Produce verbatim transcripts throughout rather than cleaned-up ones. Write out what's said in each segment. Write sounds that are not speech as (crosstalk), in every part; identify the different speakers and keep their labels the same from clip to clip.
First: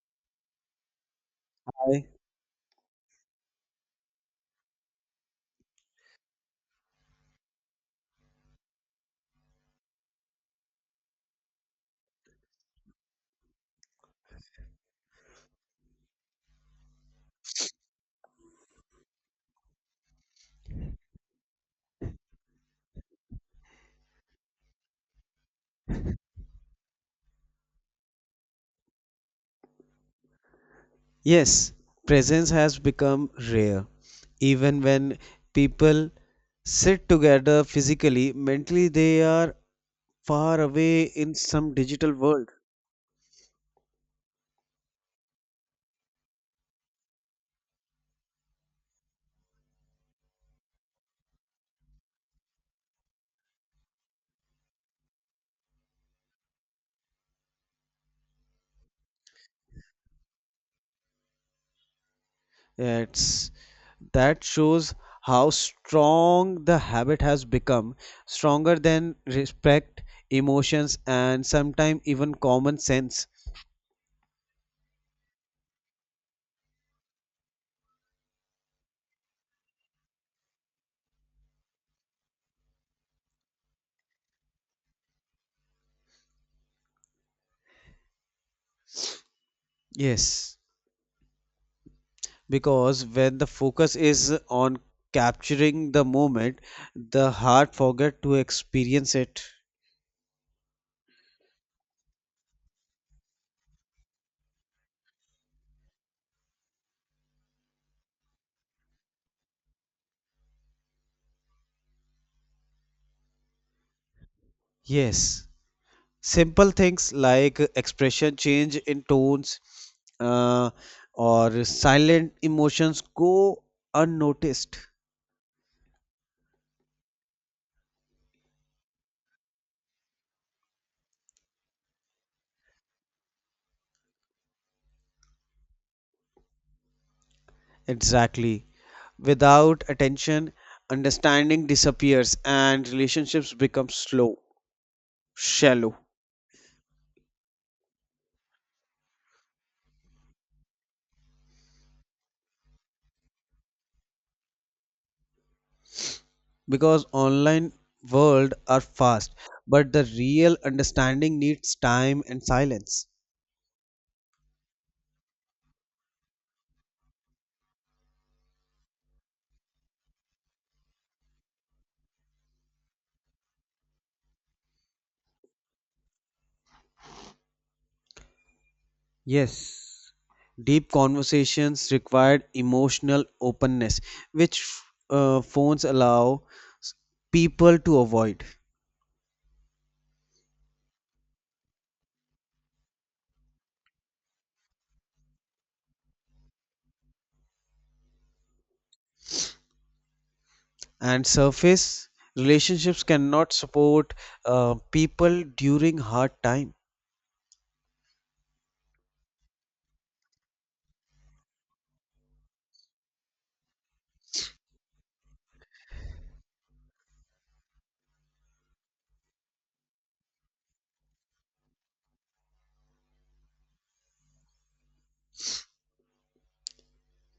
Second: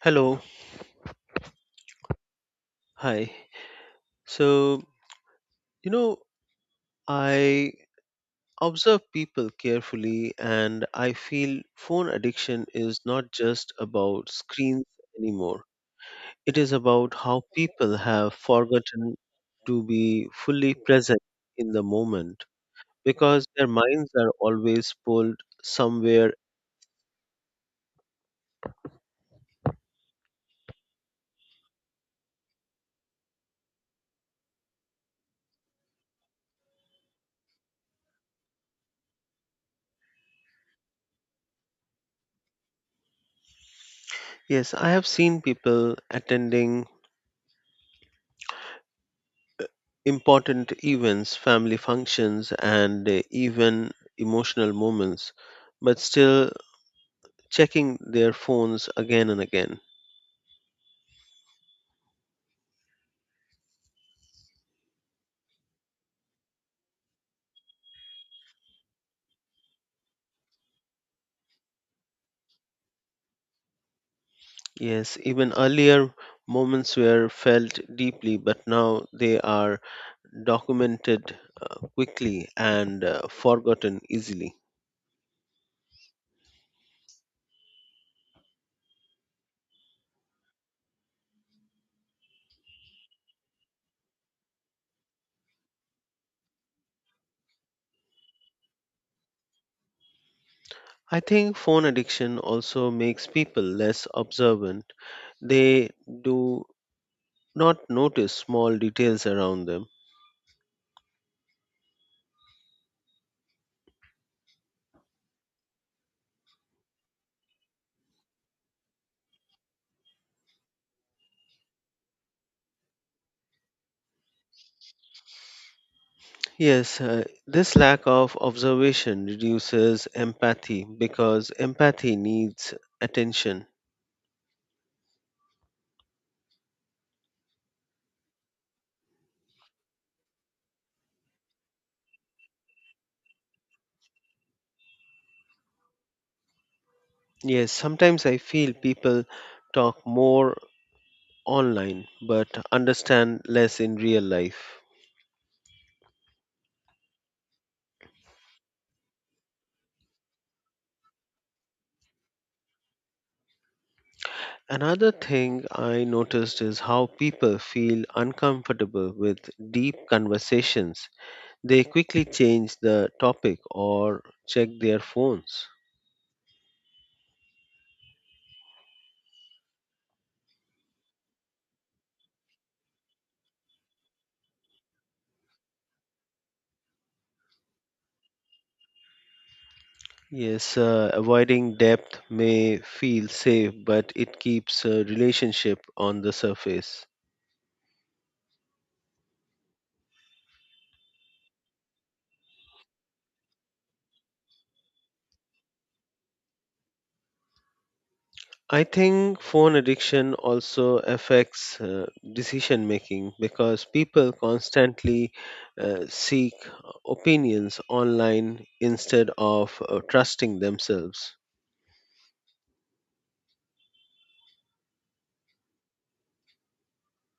Speaker 1: Hello,
Speaker 2: I-
Speaker 1: hi. So, you know, I observe people carefully and I feel phone addiction is not just about screens anymore. It is about how people have forgotten to be fully present in the moment because their minds are always pulled somewhere.
Speaker 2: Yes, presence has become rare. Even when people sit together physically, mentally they are far away in some digital world.
Speaker 1: Yes, I have seen people attending important events, family functions, and uh, even emotional moments, but still checking their phones again and again.
Speaker 2: It's, that shows how strong the habit has become, stronger than respect, emotions, and sometimes even common sense.
Speaker 1: Yes, even earlier moments were felt deeply, but now they are documented uh, quickly and uh, forgotten easily.
Speaker 2: Yes, because when the focus is on capturing the moment the heart forget to experience it.
Speaker 1: I think phone addiction also makes people less observant. They do not notice small details around them.
Speaker 2: Yes, simple things like expression change in tones, uh, or silent emotions go unnoticed.
Speaker 1: Yes, uh, this lack of observation reduces empathy because empathy needs attention.
Speaker 2: Exactly, without attention understanding disappears and relationships become slow, shallow.
Speaker 1: Yes, sometimes I feel people talk more online but understand less in real life.
Speaker 2: Because online world are fast but the real understanding needs time and silence.
Speaker 1: Another thing I noticed is how people feel uncomfortable with deep conversations. They quickly change the topic or check their phones.
Speaker 2: Yes, deep conversations required emotional openness which uh, phones allow s- people to avoid.
Speaker 1: Yes, uh, avoiding depth may feel safe, but it keeps a relationship on the surface.
Speaker 2: And surface relationships cannot support uh, people during hard time.
Speaker 1: I think phone addiction also affects uh, decision making because people constantly uh, seek opinions online instead of uh, trusting themselves.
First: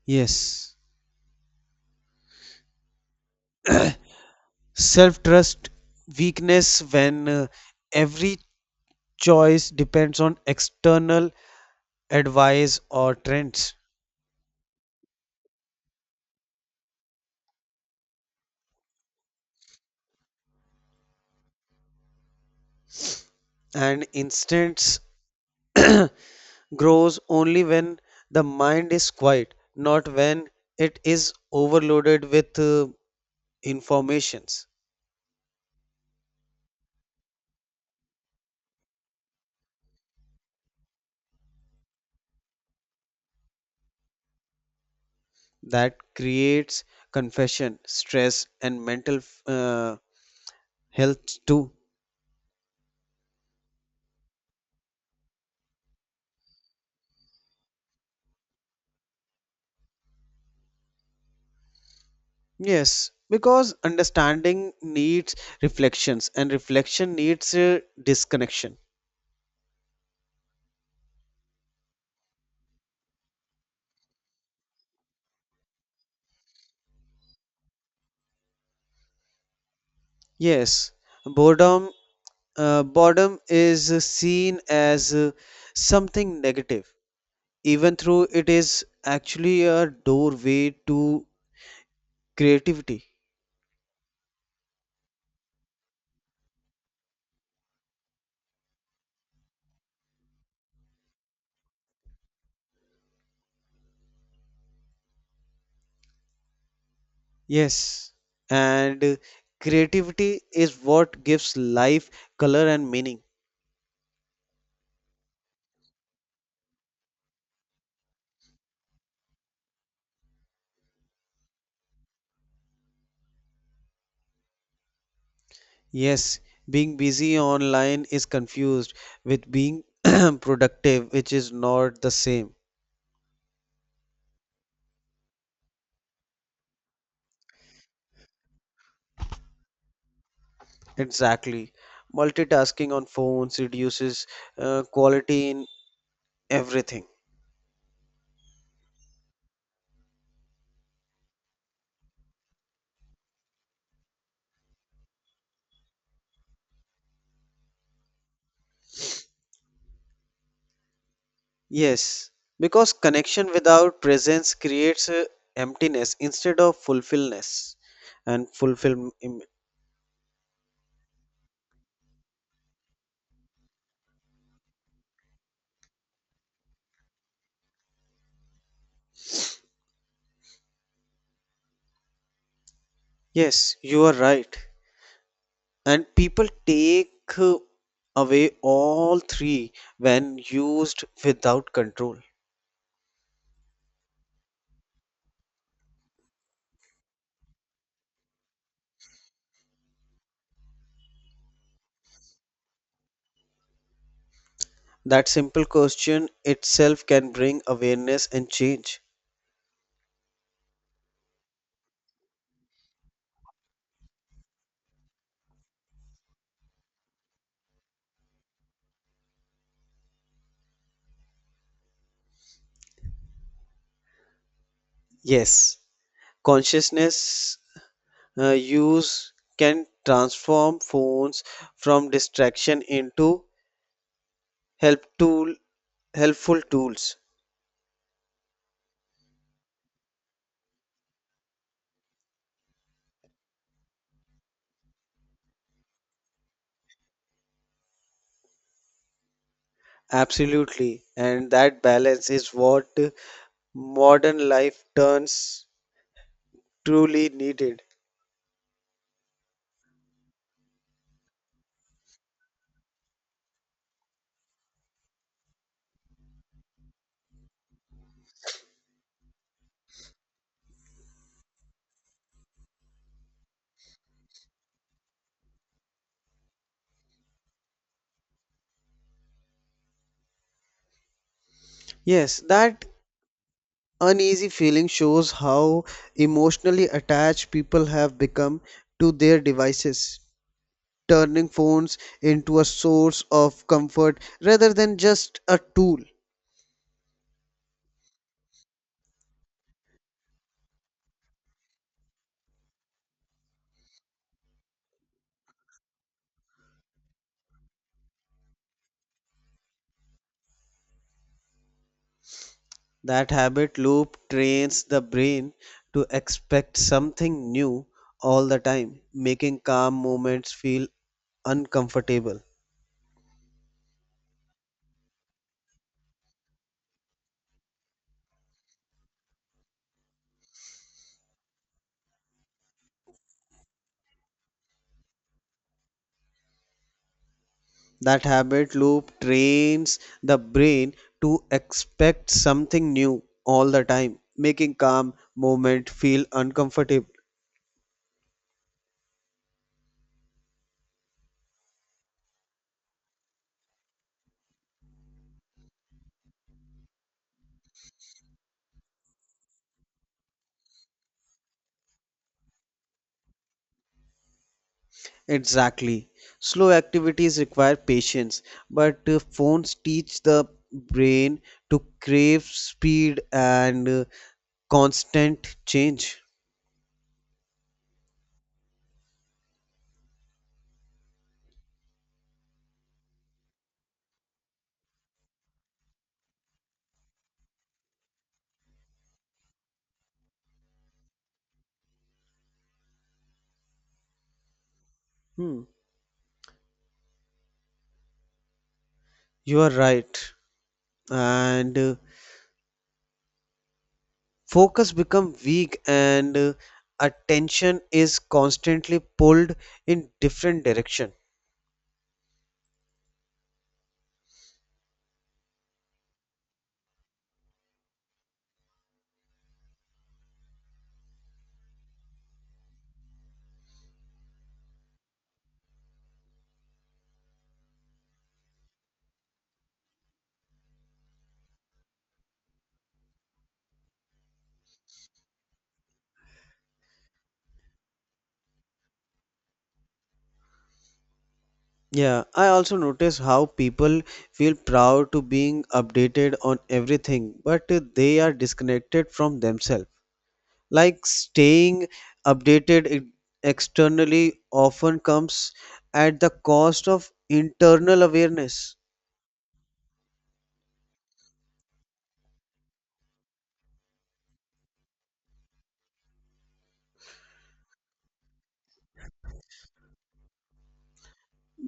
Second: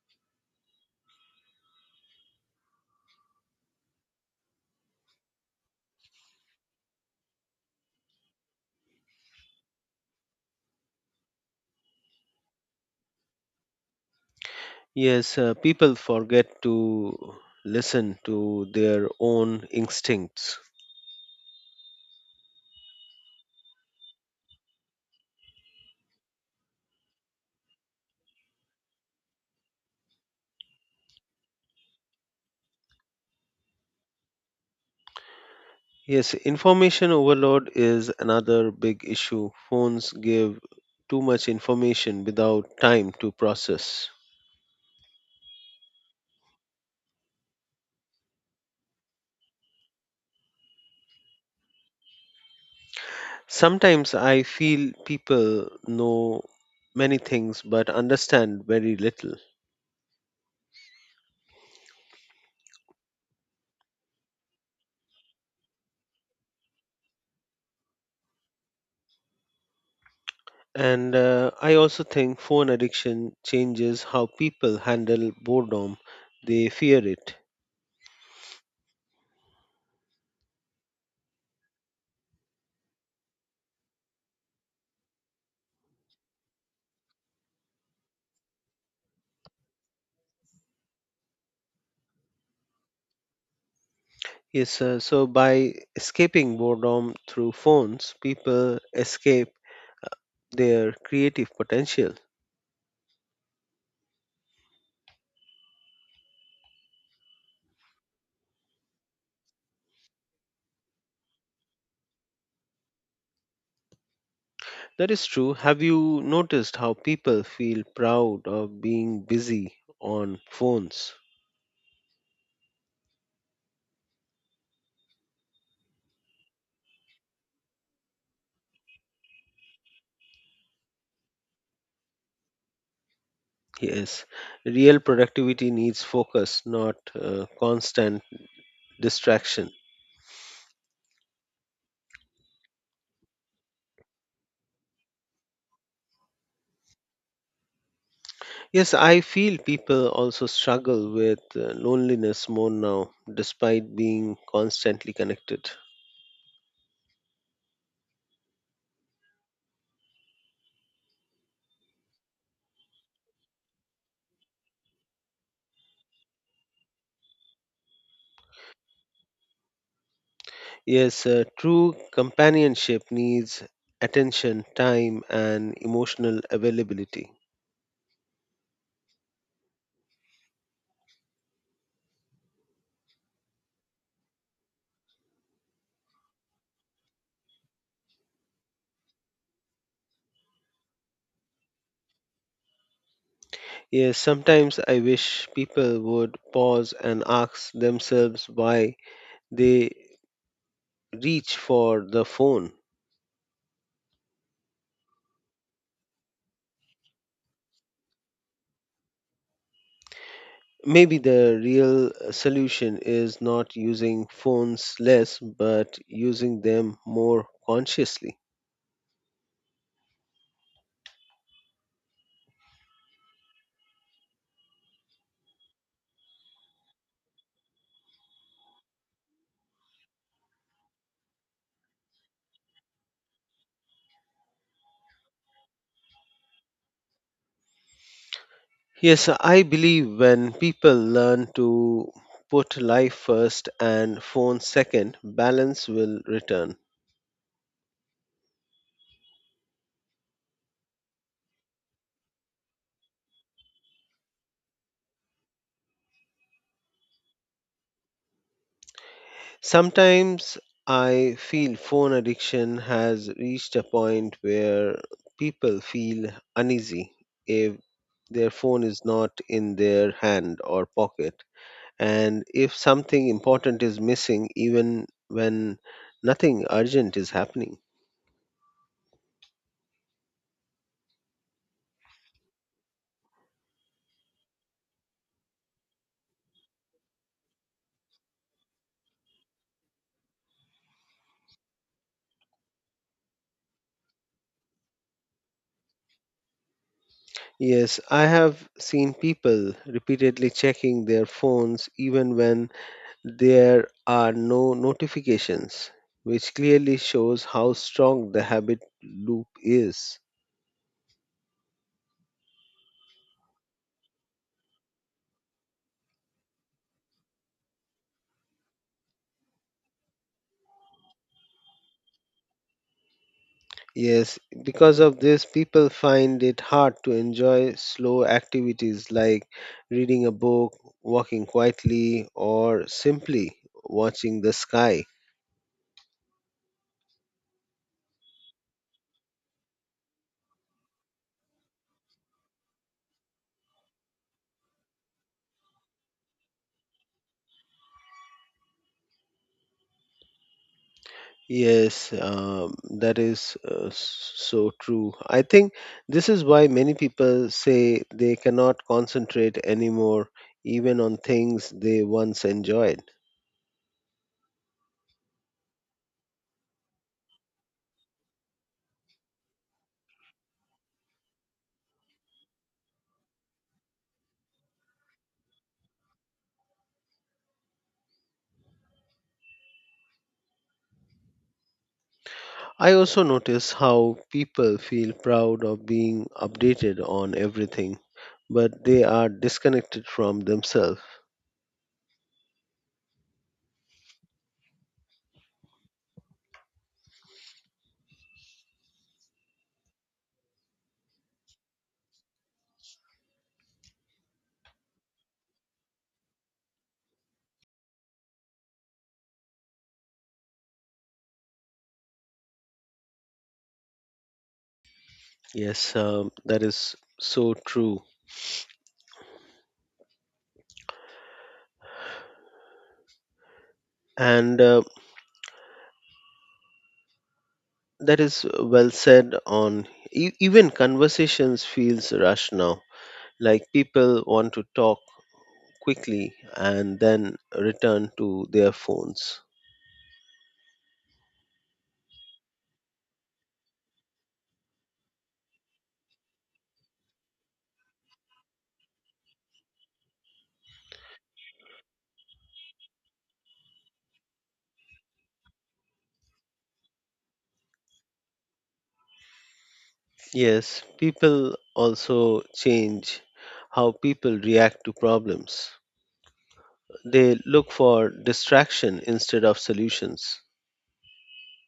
Speaker 2: Yes, self trust weakness when, uh, every choice depends on external advice or trends.
Speaker 1: Yes, uh, people forget to listen to their own instincts.
Speaker 2: And instincts grows only when the mind is quiet, not when it is overloaded with, uh, informations.
Speaker 1: Yes, information overload is another big issue. Phones give too much information without time to process.
Speaker 2: That creates confession stress and mental, uh, health too.
Speaker 1: Sometimes I feel people know many things but understand very little.
Speaker 2: Yes, because understanding needs reflections and reflection needs uh, disconnection.
Speaker 1: And uh, I also think phone addiction changes how people handle boredom. They fear it.
Speaker 2: Yes, boredom, uh, boredom is uh, seen as uh, something negative, even though it is actually a doorway to creativity.
Speaker 1: Yes, uh, so by escaping boredom through phones, people escape their creative potential.
Speaker 2: Yes, and creativity is what gives life color and meaning.
Speaker 1: That is true. Have you noticed how people feel proud of being busy on phones?
Speaker 2: Yes, being busy online is confused with being (clears throat) productive, which is not the same.
Speaker 1: Yes, real productivity needs focus, not uh, constant distraction.
Speaker 2: Exactly. Multitasking on phones reduces uh, quality in everything.
Speaker 1: Yes, I feel people also struggle with uh, loneliness more now, despite being constantly connected.
Speaker 2: Yes, because connection without presence creates uh, emptiness instead of fulfillness and fulfillment.
Speaker 1: Yes, uh, true companionship needs attention, time, and emotional availability.
Speaker 2: Yes, you are right. And people take, uh, away all three when used without control.
Speaker 1: Yes, sometimes I wish people would pause and ask themselves why they reach for the phone.
Speaker 2: That simple question itself can bring awareness and change.
Speaker 1: Maybe the real solution is not using phones less, but using them more consciously.
Speaker 2: Yes, consciousness uh, use can transform phones from distraction into help tool helpful tools.
Speaker 1: Yes, I believe when people learn to put life first and phone second, balance will return.
Speaker 2: Absolutely, and that balance is what modern life turns truly needed.
Speaker 1: Sometimes I feel phone addiction has reached a point where people feel uneasy if their phone is not in their hand or pocket, and if something important is missing, even when nothing urgent is happening.
Speaker 2: Yes, that uneasy feeling shows how emotionally attached people have become to their devices, turning phones into a source of comfort rather than just a tool.
Speaker 1: Yes, I have seen people repeatedly checking their phones even when there are no notifications, which clearly shows how strong the habit loop is.
Speaker 2: That habit loop trains the brain to expect something new all the time, making calm moments feel uncomfortable.
Speaker 1: Yes, because of this, people find it hard to enjoy slow activities like reading a book, walking quietly, or simply watching the sky.
Speaker 2: That habit loop trains the brain to expect something new all the time, making calm moment feel uncomfortable.
Speaker 1: Yes, um, that is uh, s- so true. I think this is why many people say they cannot concentrate anymore, even on things they once enjoyed.
Speaker 2: Exactly. Slow activities require patience, but uh, phones teach the brain to crave speed and, uh, constant change.
Speaker 1: I also notice how people feel proud of being updated on everything, but they are disconnected from themselves.
Speaker 2: Hmm. You are right. And uh, focus become weak and, uh, attention is constantly pulled in different direction.
Speaker 1: Yes, um, that is so true. And uh, that is well said on e- even conversations feels rushed now. Like people want to talk quickly and then return to their phones.
Speaker 2: Yeah, I also notice how people feel proud to being updated on everything, but uh, they are disconnected from themselves. Like staying updated e- externally often comes at the cost of internal awareness.
Speaker 1: Yes, people also change how people react to problems. They look for distraction instead of solutions.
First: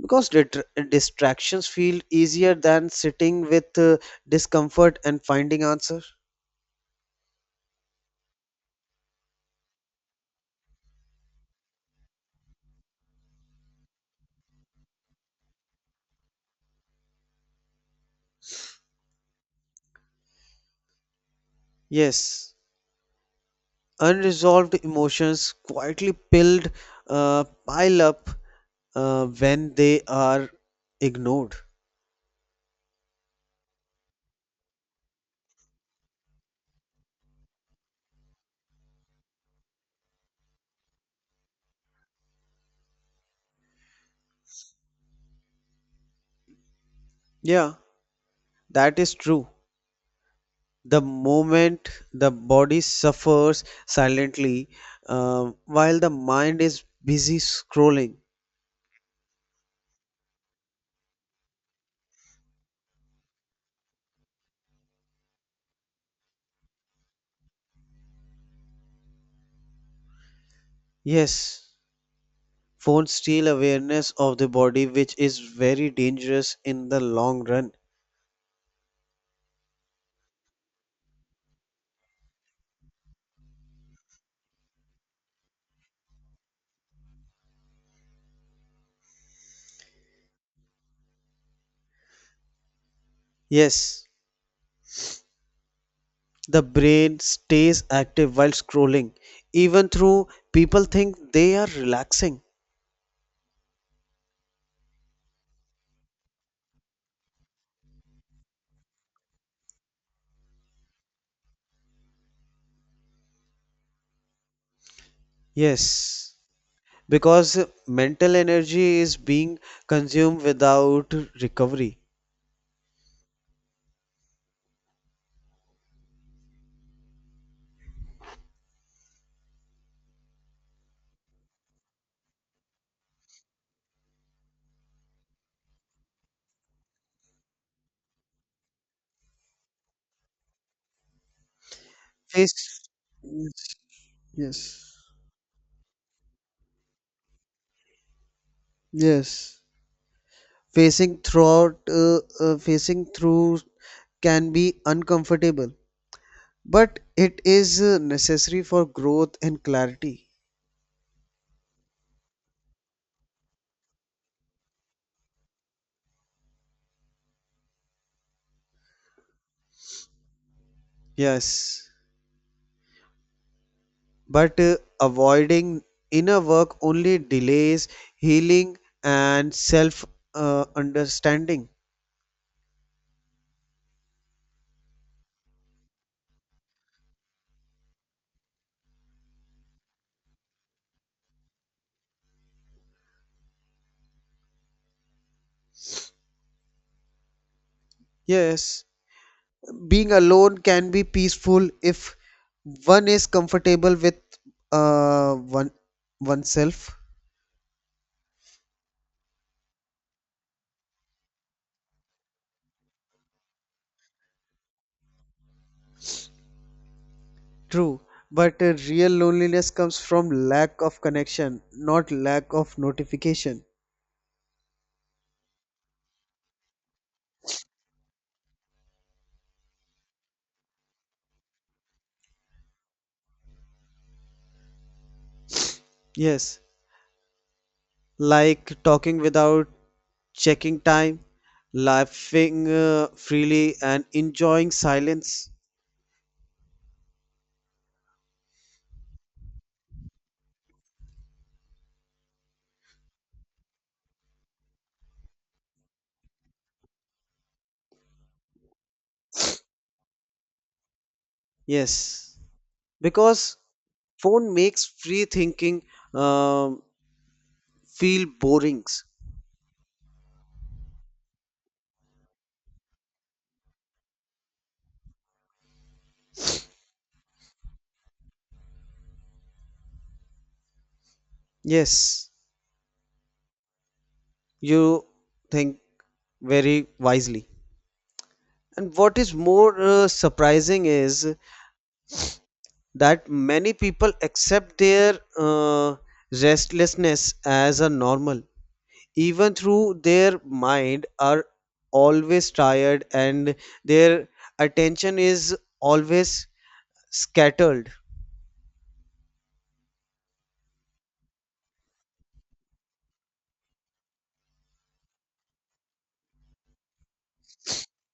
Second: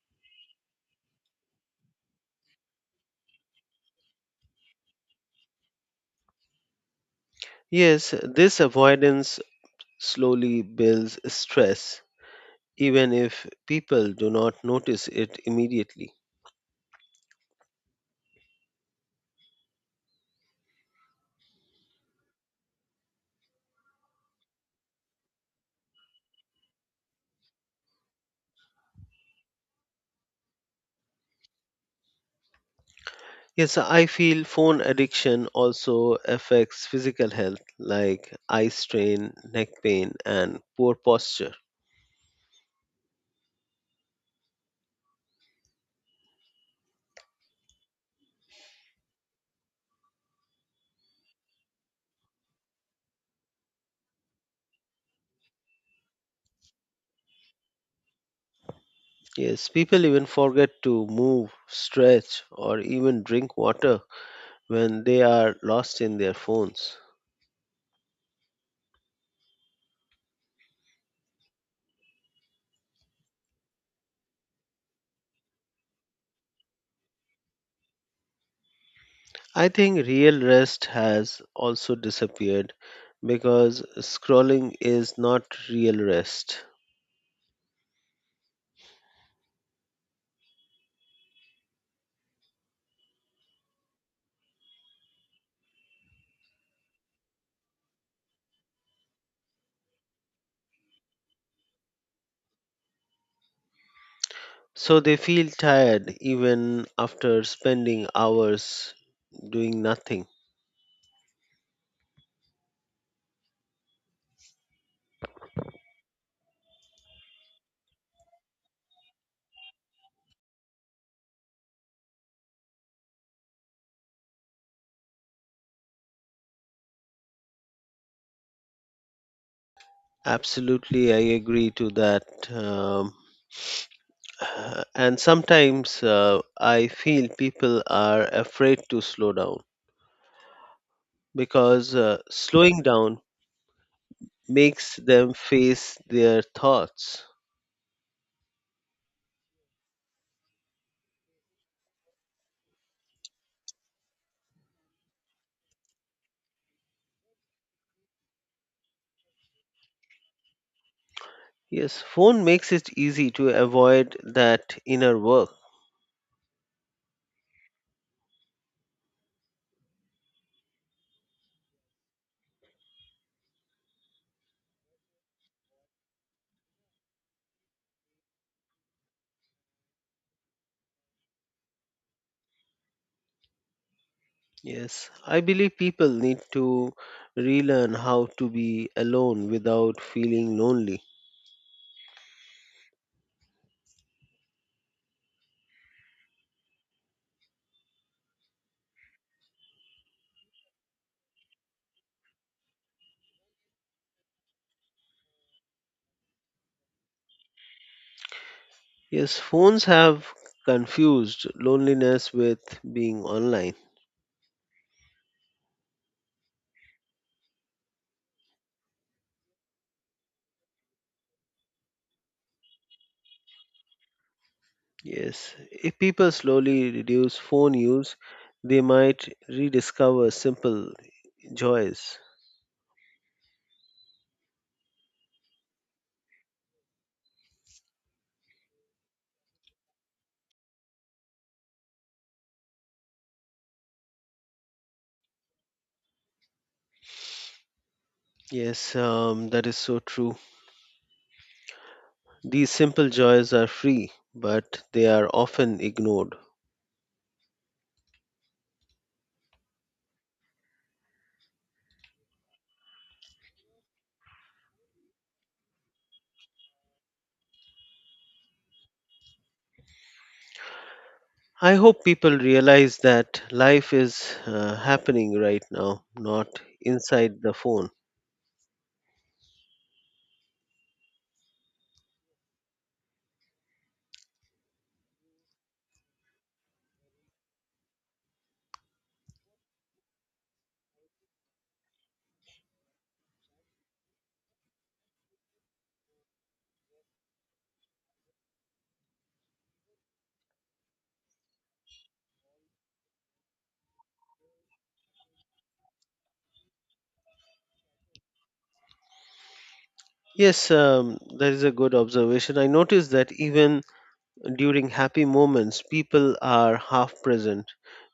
Speaker 2: Because dit- distractions feel easier than sitting with uh, discomfort and finding answer.
Speaker 1: Yes, this avoidance slowly builds stress, even if people do not notice it immediately.
Speaker 2: Yes, unresolved emotions quietly pilled uh, pile up uh, when they are ignored.
Speaker 1: Yes, so I feel phone addiction also affects physical health like eye strain, neck pain, and poor posture.
Speaker 2: Yeah, that is true. The moment the body suffers silently, uh, while the mind is busy scrolling.
Speaker 1: Yes, people even forget to move, stretch, or even drink water when they are lost in their phones.
Speaker 2: Yes, phones steal awareness of the body, which is very dangerous in the long run.
Speaker 1: I think real rest has also disappeared because scrolling is not real rest.
Speaker 2: Yes, the brain stays active while scrolling, even though people think they are relaxing.
Speaker 1: So they feel tired even after spending hours doing nothing.
Speaker 2: Yes, because mental energy is being consumed without recovery.
Speaker 1: Absolutely, I agree to that. Um, uh, and sometimes uh, I feel people are afraid to slow down because uh,
Speaker 2: Face,
Speaker 1: slowing down
Speaker 2: yes, yes,
Speaker 1: makes them face their thoughts.
Speaker 2: yes. facing throughout uh, uh, facing through can be uncomfortable, but it is uh, necessary for growth and clarity.
Speaker 1: Yes, phone makes it easy to avoid that inner work.
Speaker 2: Yes, but uh, avoiding inner work only delays healing and self uh, understanding.
Speaker 1: Yes, I believe people need to relearn how to be alone without feeling lonely.
Speaker 2: Yes, being alone can be peaceful if one is comfortable with, uh, one oneself.
Speaker 1: Yes, phones have confused loneliness with being online.
Speaker 2: True, but uh, real loneliness comes from lack of connection, not lack of notification.
Speaker 1: Yes, if people slowly reduce phone use, they might rediscover simple joys.
Speaker 2: Yes, like talking without checking time, laughing uh, freely, and enjoying silence.
Speaker 1: Yes, um, that is so true. These simple joys are free, but they are often ignored.
Speaker 2: Yes, because phone makes free thinking, um, feel boring.
Speaker 1: I hope people realize that life is uh, happening right now, not inside the phone.
Speaker 2: Yes, you think very wisely. And what is more uh, surprising is that many people accept their, uh, restlessness as a normal, even through their mind are always tired and their attention is always scattered.
Speaker 1: Yes, um, that is a good observation. I noticed that even during happy moments, people are half present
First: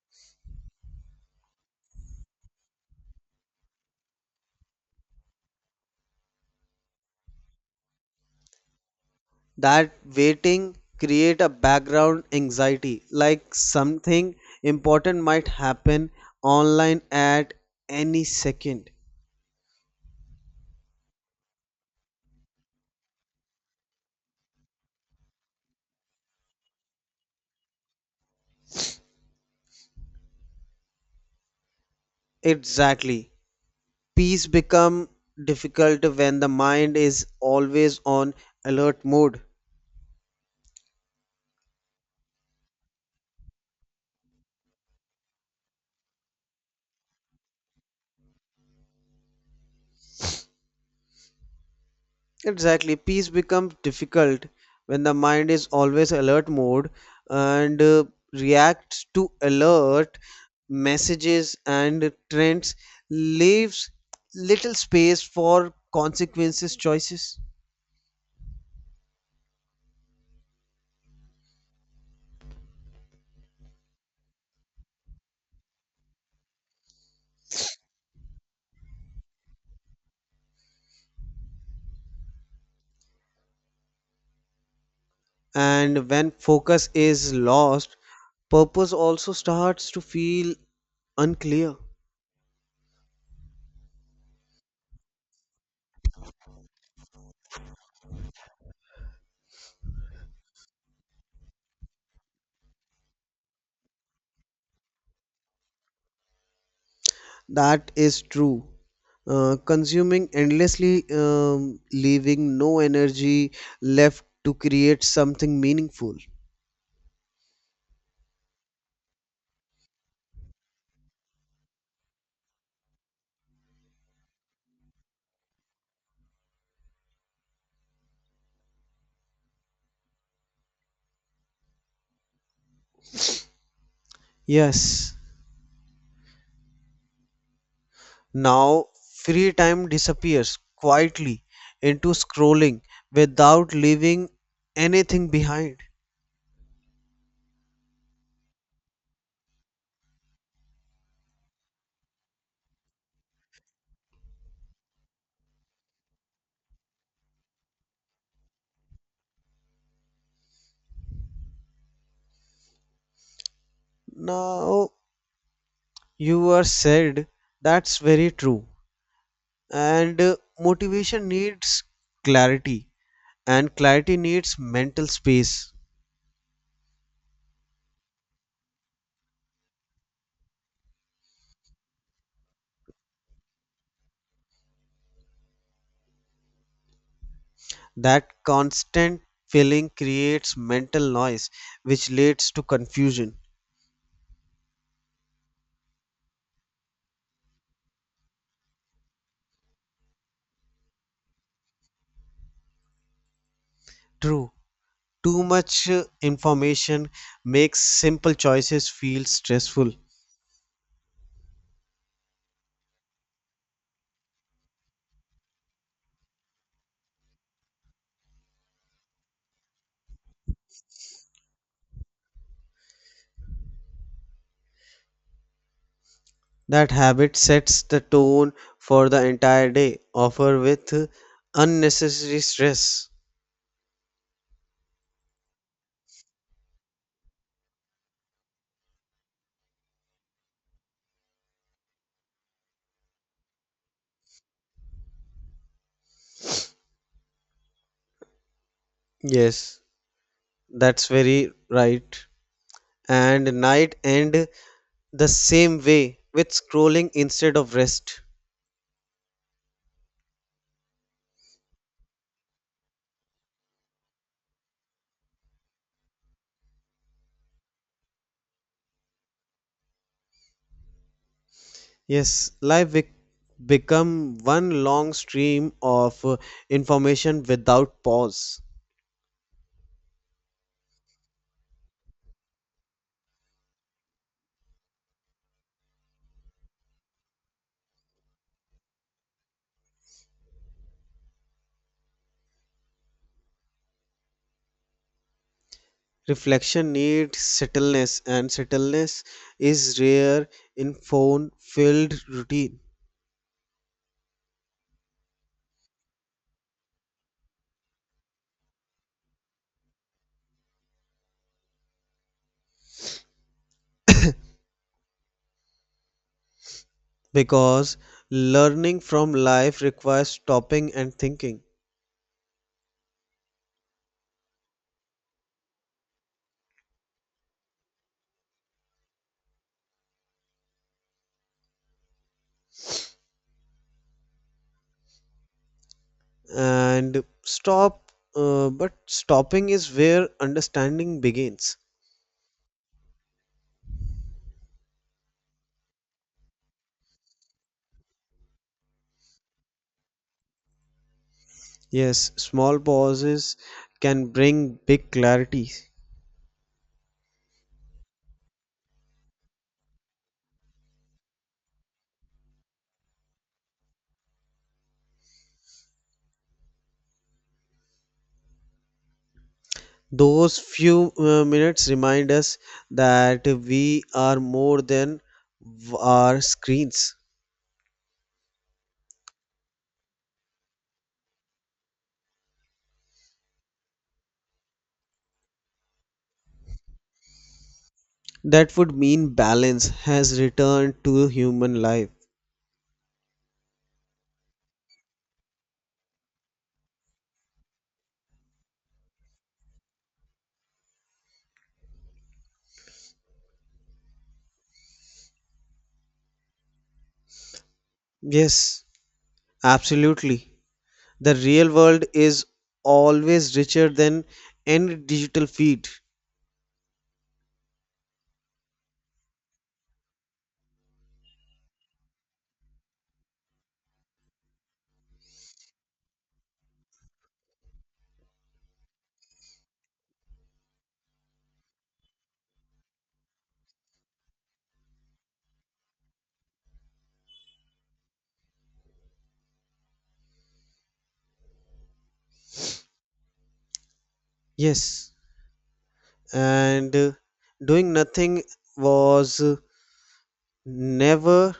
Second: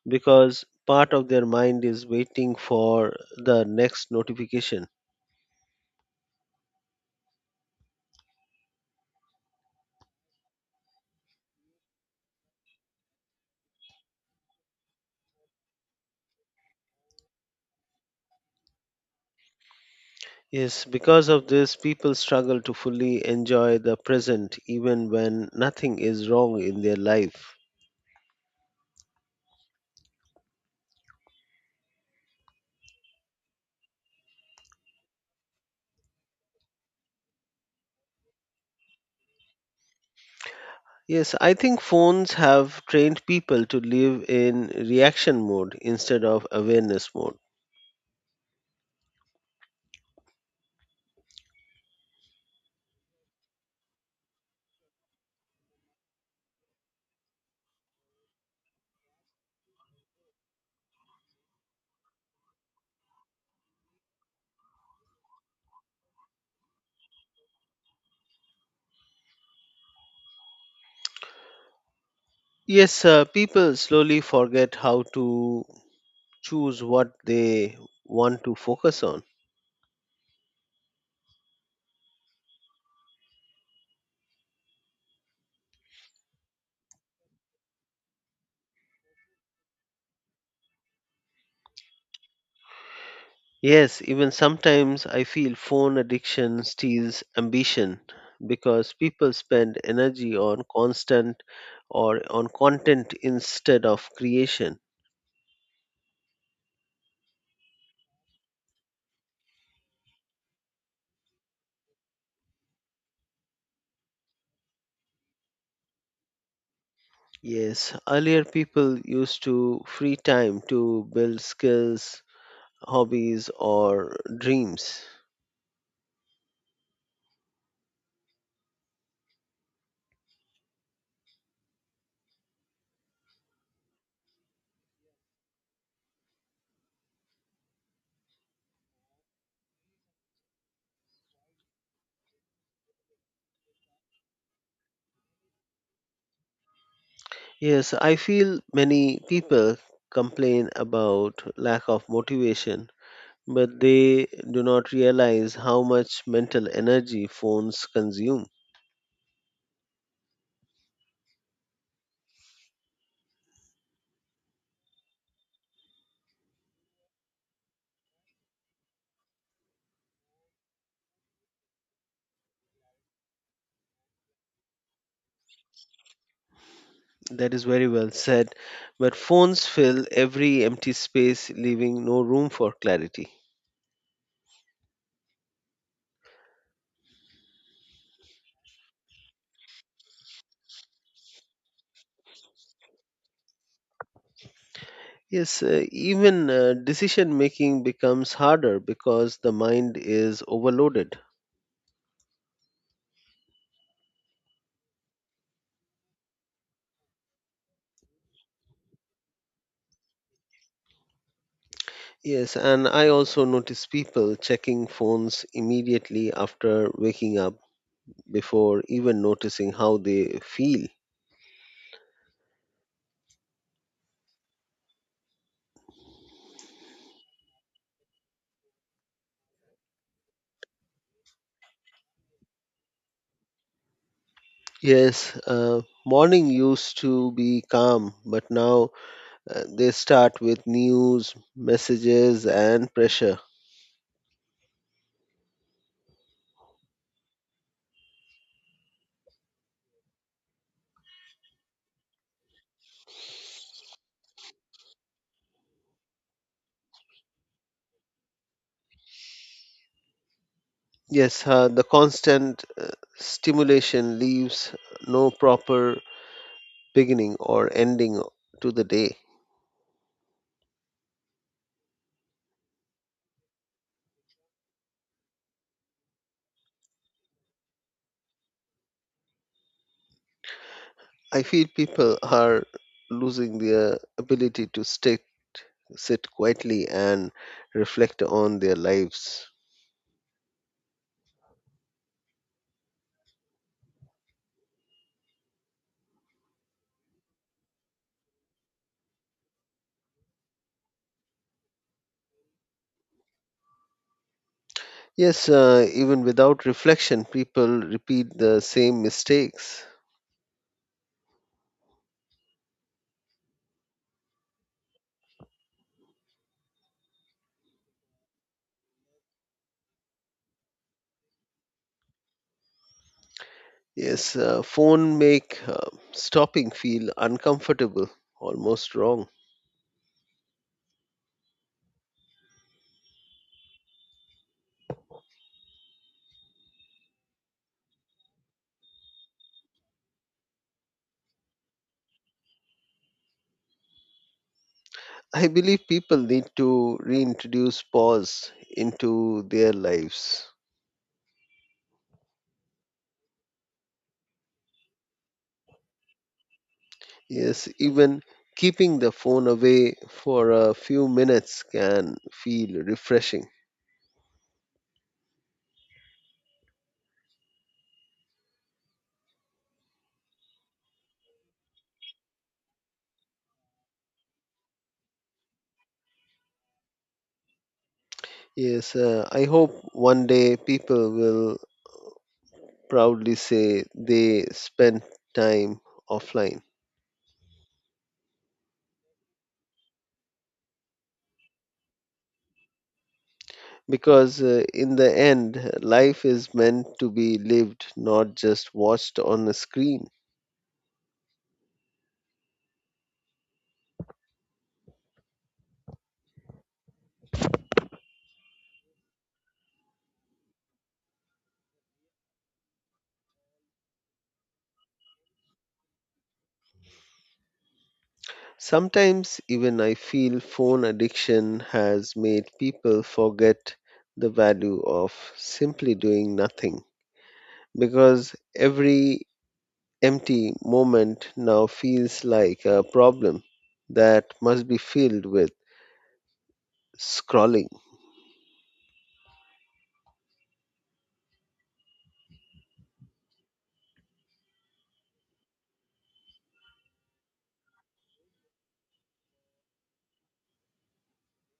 Speaker 1: because part of their mind is waiting for the next notification.
Speaker 2: That waiting create a background anxiety, like something important might happen online at any second.
Speaker 1: Yes, because of this, people struggle to fully enjoy the present even when nothing is wrong in their life.
Speaker 2: Exactly. Peace become difficult when the mind is always on alert mode.
Speaker 1: Yes, I think phones have trained people to live in reaction mode instead of awareness mode.
Speaker 2: Exactly, peace becomes difficult when the mind is always alert mode and, uh, reacts to alert messages and trends, leaves little space for consequences choices.
Speaker 1: Yes, uh, people slowly forget how to choose what they want to focus on.
Speaker 2: And when focus is lost, purpose also starts to feel unclear.
Speaker 1: Yes, even sometimes I feel phone addiction steals ambition because people spend energy on constant or on content instead of creation.
Speaker 2: That is true. Uh, consuming endlessly, um, leaving no energy left to create something meaningful.
Speaker 1: Yes, earlier people used to free time to build skills, hobbies, or dreams.
Speaker 2: Yes. Now, free time disappears quietly into scrolling without leaving anything behind.
Speaker 1: Yes, I feel many people complain about lack of motivation, but they do not realize how much mental energy phones consume.
Speaker 2: Now, you are said, that's very true. And uh, motivation needs clarity, and clarity needs mental space.
Speaker 1: That is very well said. But phones fill every empty space, leaving no room for clarity.
Speaker 2: That constant filling creates mental noise, which leads to confusion.
Speaker 1: Yes, uh, even uh, decision making becomes harder because the mind is overloaded.
Speaker 2: True, too much uh, information makes simple choices feel stressful.
Speaker 1: Yes, and I also notice people checking phones immediately after waking up before even noticing how they feel.
Speaker 2: That habit sets the tone for the entire day, often with uh, unnecessary stress.
Speaker 1: Yes, uh, morning used to be calm, but now uh, they start with news, messages, and pressure.
Speaker 2: Yes, that's very right. And night end the same way with scrolling instead of rest.
Speaker 1: Yes, uh, the constant uh, stimulation leaves no proper beginning or ending to the day.
Speaker 2: Yes, life bec- become one long stream of uh, information without pause.
Speaker 1: I feel people are losing their ability to stick, sit quietly and reflect on their lives.
Speaker 2: Reflection needs settledness, and settledness is rare in phone-filled routine.
Speaker 1: Yes, uh, even without reflection, people repeat the same mistakes.
Speaker 2: Because learning from life requires stopping and thinking.
Speaker 1: Yes, uh, phone make uh, stopping feel uncomfortable, almost wrong.
Speaker 2: And stop, uh, but stopping is where understanding begins.
Speaker 1: I believe people need to reintroduce pause into their lives.
Speaker 2: Yes, small pauses can bring big clarity.
Speaker 1: Yes, even keeping the phone away for a few minutes can feel refreshing.
Speaker 2: Those few uh, minutes remind us that we are more than v- our screens.
Speaker 1: Yes, uh, I hope one day people will proudly say they spent time offline
Speaker 2: That would mean balance has returned to human life.
Speaker 1: because uh, in the end, life is meant to be lived, not just watched on a screen.
Speaker 2: Yes, absolutely. The real world is always richer than any digital feed.
Speaker 1: Sometimes even I feel phone addiction has made people forget the value of simply doing nothing because every empty moment now feels like a problem that must be filled with scrolling.
Speaker 2: Yes, and uh, doing nothing was uh, never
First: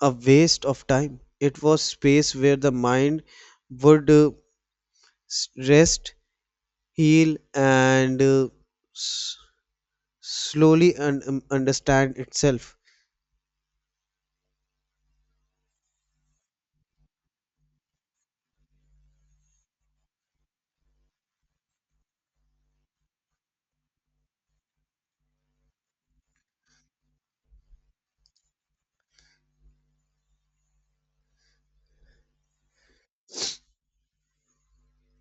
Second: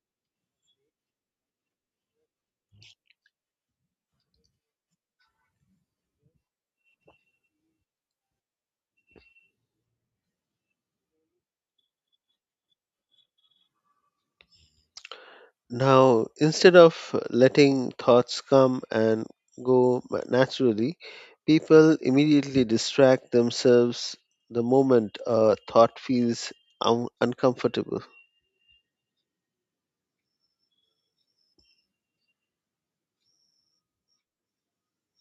Speaker 2: a waste of time. It was space where the mind would, uh, s- rest, heal, and, uh, s- slowly un- um, understand itself.
Speaker 1: Now, instead of letting thoughts come and go ma- naturally, people immediately distract themselves the moment a thought feels un- uncomfortable.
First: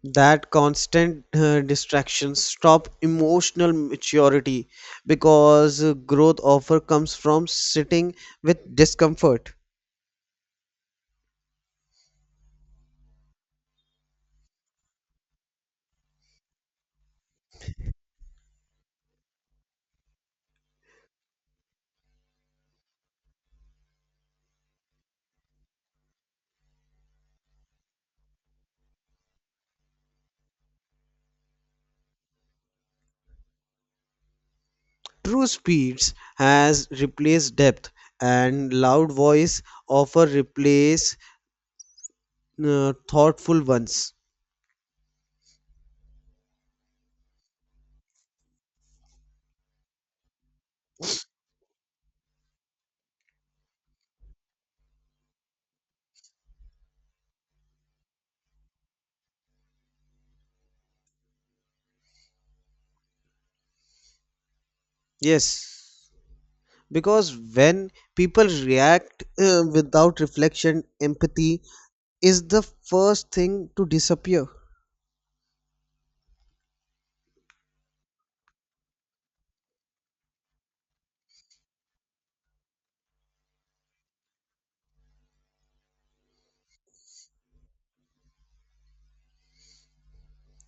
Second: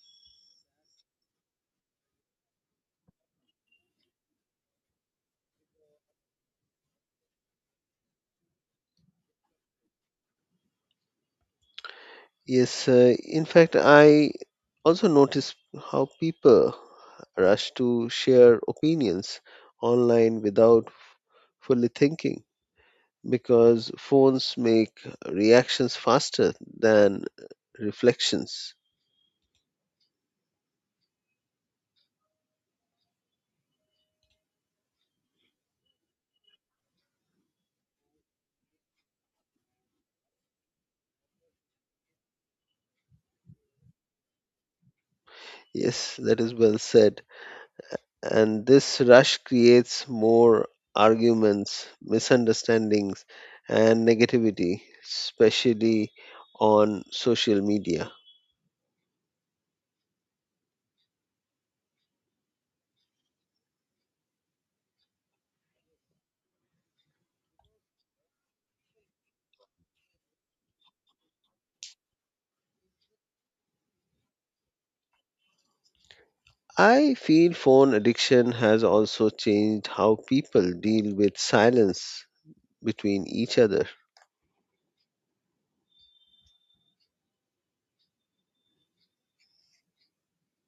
Speaker 2: That constant uh, distractions stop emotional maturity, because uh, growth offer comes from sitting with discomfort.
Speaker 1: Yes, uh, in fact, I also notice how people rush to share opinions online without fully thinking because phones make reactions faster than reflections.
Speaker 2: True, speeds has replaced depth and loud voice offer replace uh, thoughtful ones.
Speaker 1: Yes, that is well said. And this rush creates more arguments, misunderstandings, and negativity, especially on social media.
Speaker 2: Yes, because when people react, uh, without reflection empathy is the first thing to disappear.
Speaker 1: I feel phone addiction has also changed how people deal with silence between each other.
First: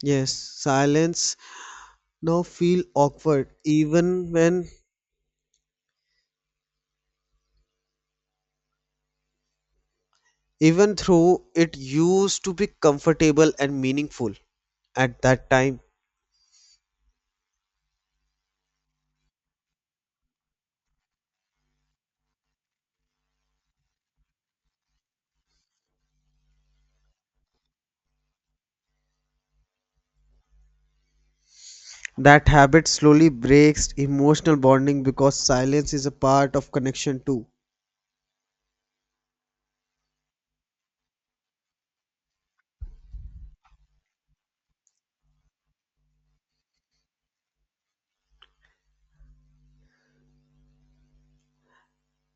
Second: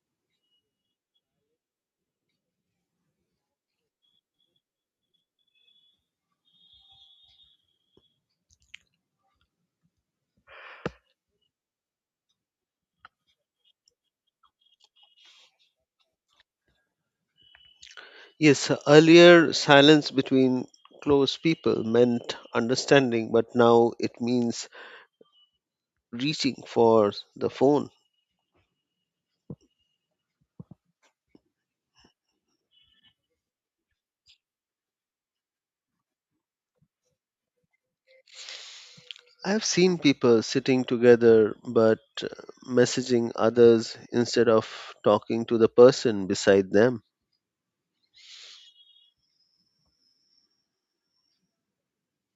Speaker 2: Yes, silence now feel awkward even when, even though it used to be comfortable and meaningful at that time.
Speaker 1: Yes, earlier silence between close people meant understanding, but now it means reaching for the phone.
Speaker 2: That habit slowly breaks emotional bonding because silence is a part of connection too.
Speaker 1: I've seen people sitting together but uh, messaging others instead of talking to the person beside them.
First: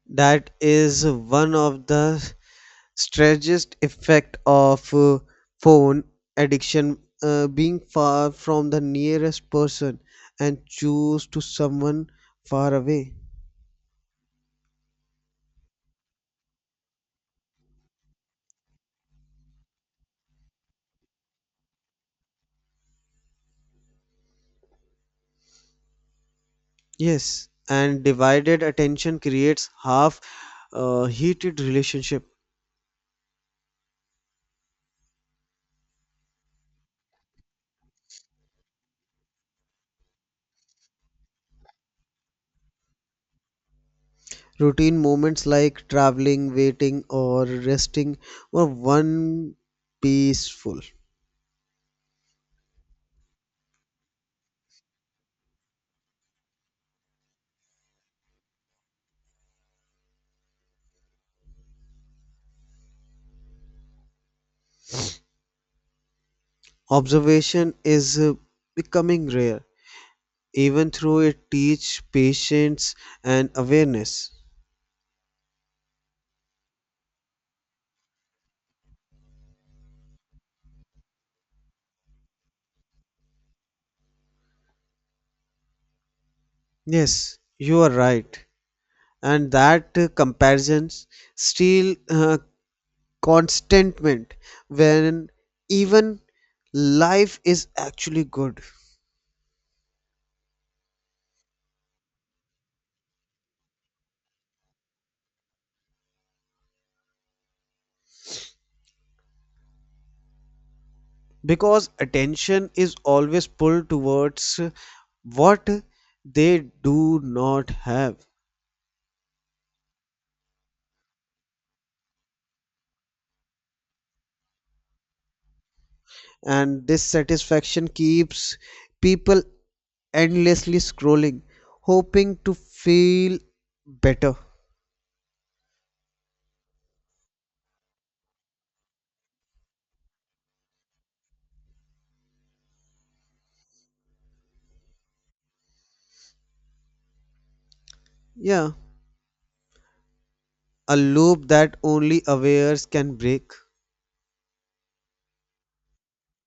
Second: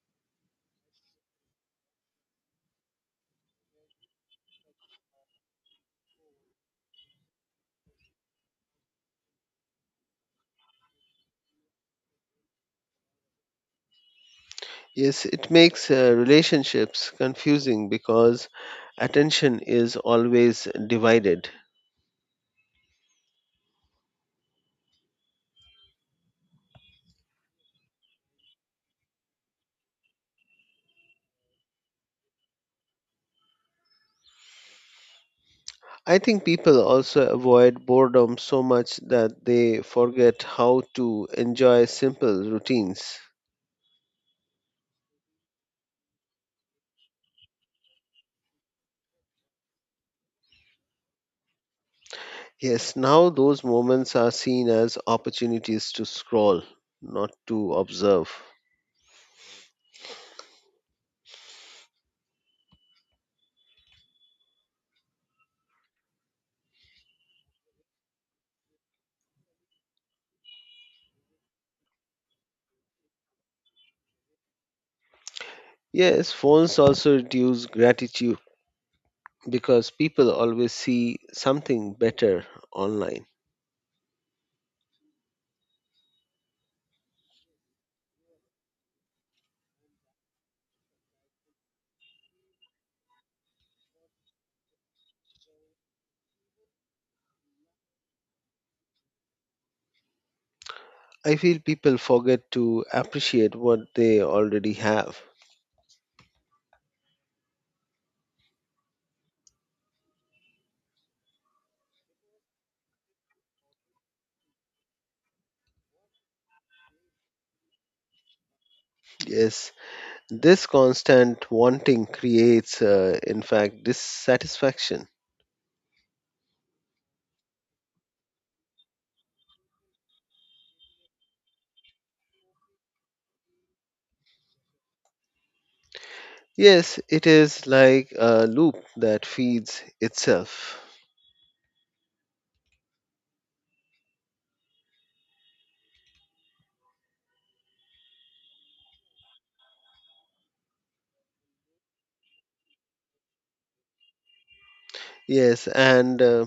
Speaker 2: That is one of the strangest effect of uh, phone addiction, uh, being far from the nearest person and choose to someone far away.
Speaker 1: Yes, it makes uh, relationships confusing because attention is always divided.
Speaker 2: Yes, and divided attention creates half uh, heated relationship.
Speaker 1: I think people also avoid boredom so much that they forget how to enjoy simple routines.
Speaker 2: Routine moments like traveling, waiting, or resting were one peaceful.
Speaker 1: Yes, now those moments are seen as opportunities to scroll, not to observe.
Speaker 2: Observation is uh, becoming rare, even through it teach patience and awareness.
Speaker 1: Yes, phones also reduce gratitude because people always see something better online.
Speaker 2: Yes, you are right. And that uh, comparisons steal uh, contentment when even life is actually good.
Speaker 1: I feel people forget to appreciate what they already have.
Speaker 2: Because attention is always pulled towards what they do not have.
Speaker 1: Yes, this constant wanting creates, uh, in fact, dissatisfaction.
Speaker 2: And this satisfaction keeps people endlessly scrolling, hoping to feel better.
Speaker 1: Yes, it is like a loop that feeds itself.
Speaker 2: Yeah, a loop that only awares can break.
Speaker 1: Yes, and uh,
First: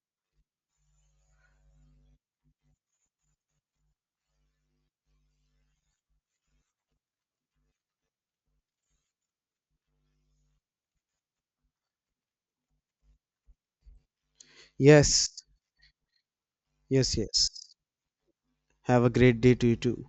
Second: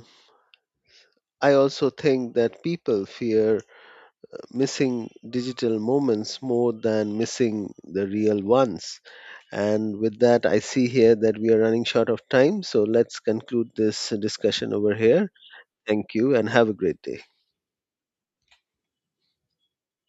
Speaker 1: I also think that people fear missing digital moments more than missing the real ones. And with that, I see here that we are running short of time, so let's conclude this discussion over here.
Speaker 2: Yes,
Speaker 1: Thank you and have a great
Speaker 2: yes,
Speaker 1: day.
Speaker 2: yes, have a great day to you too.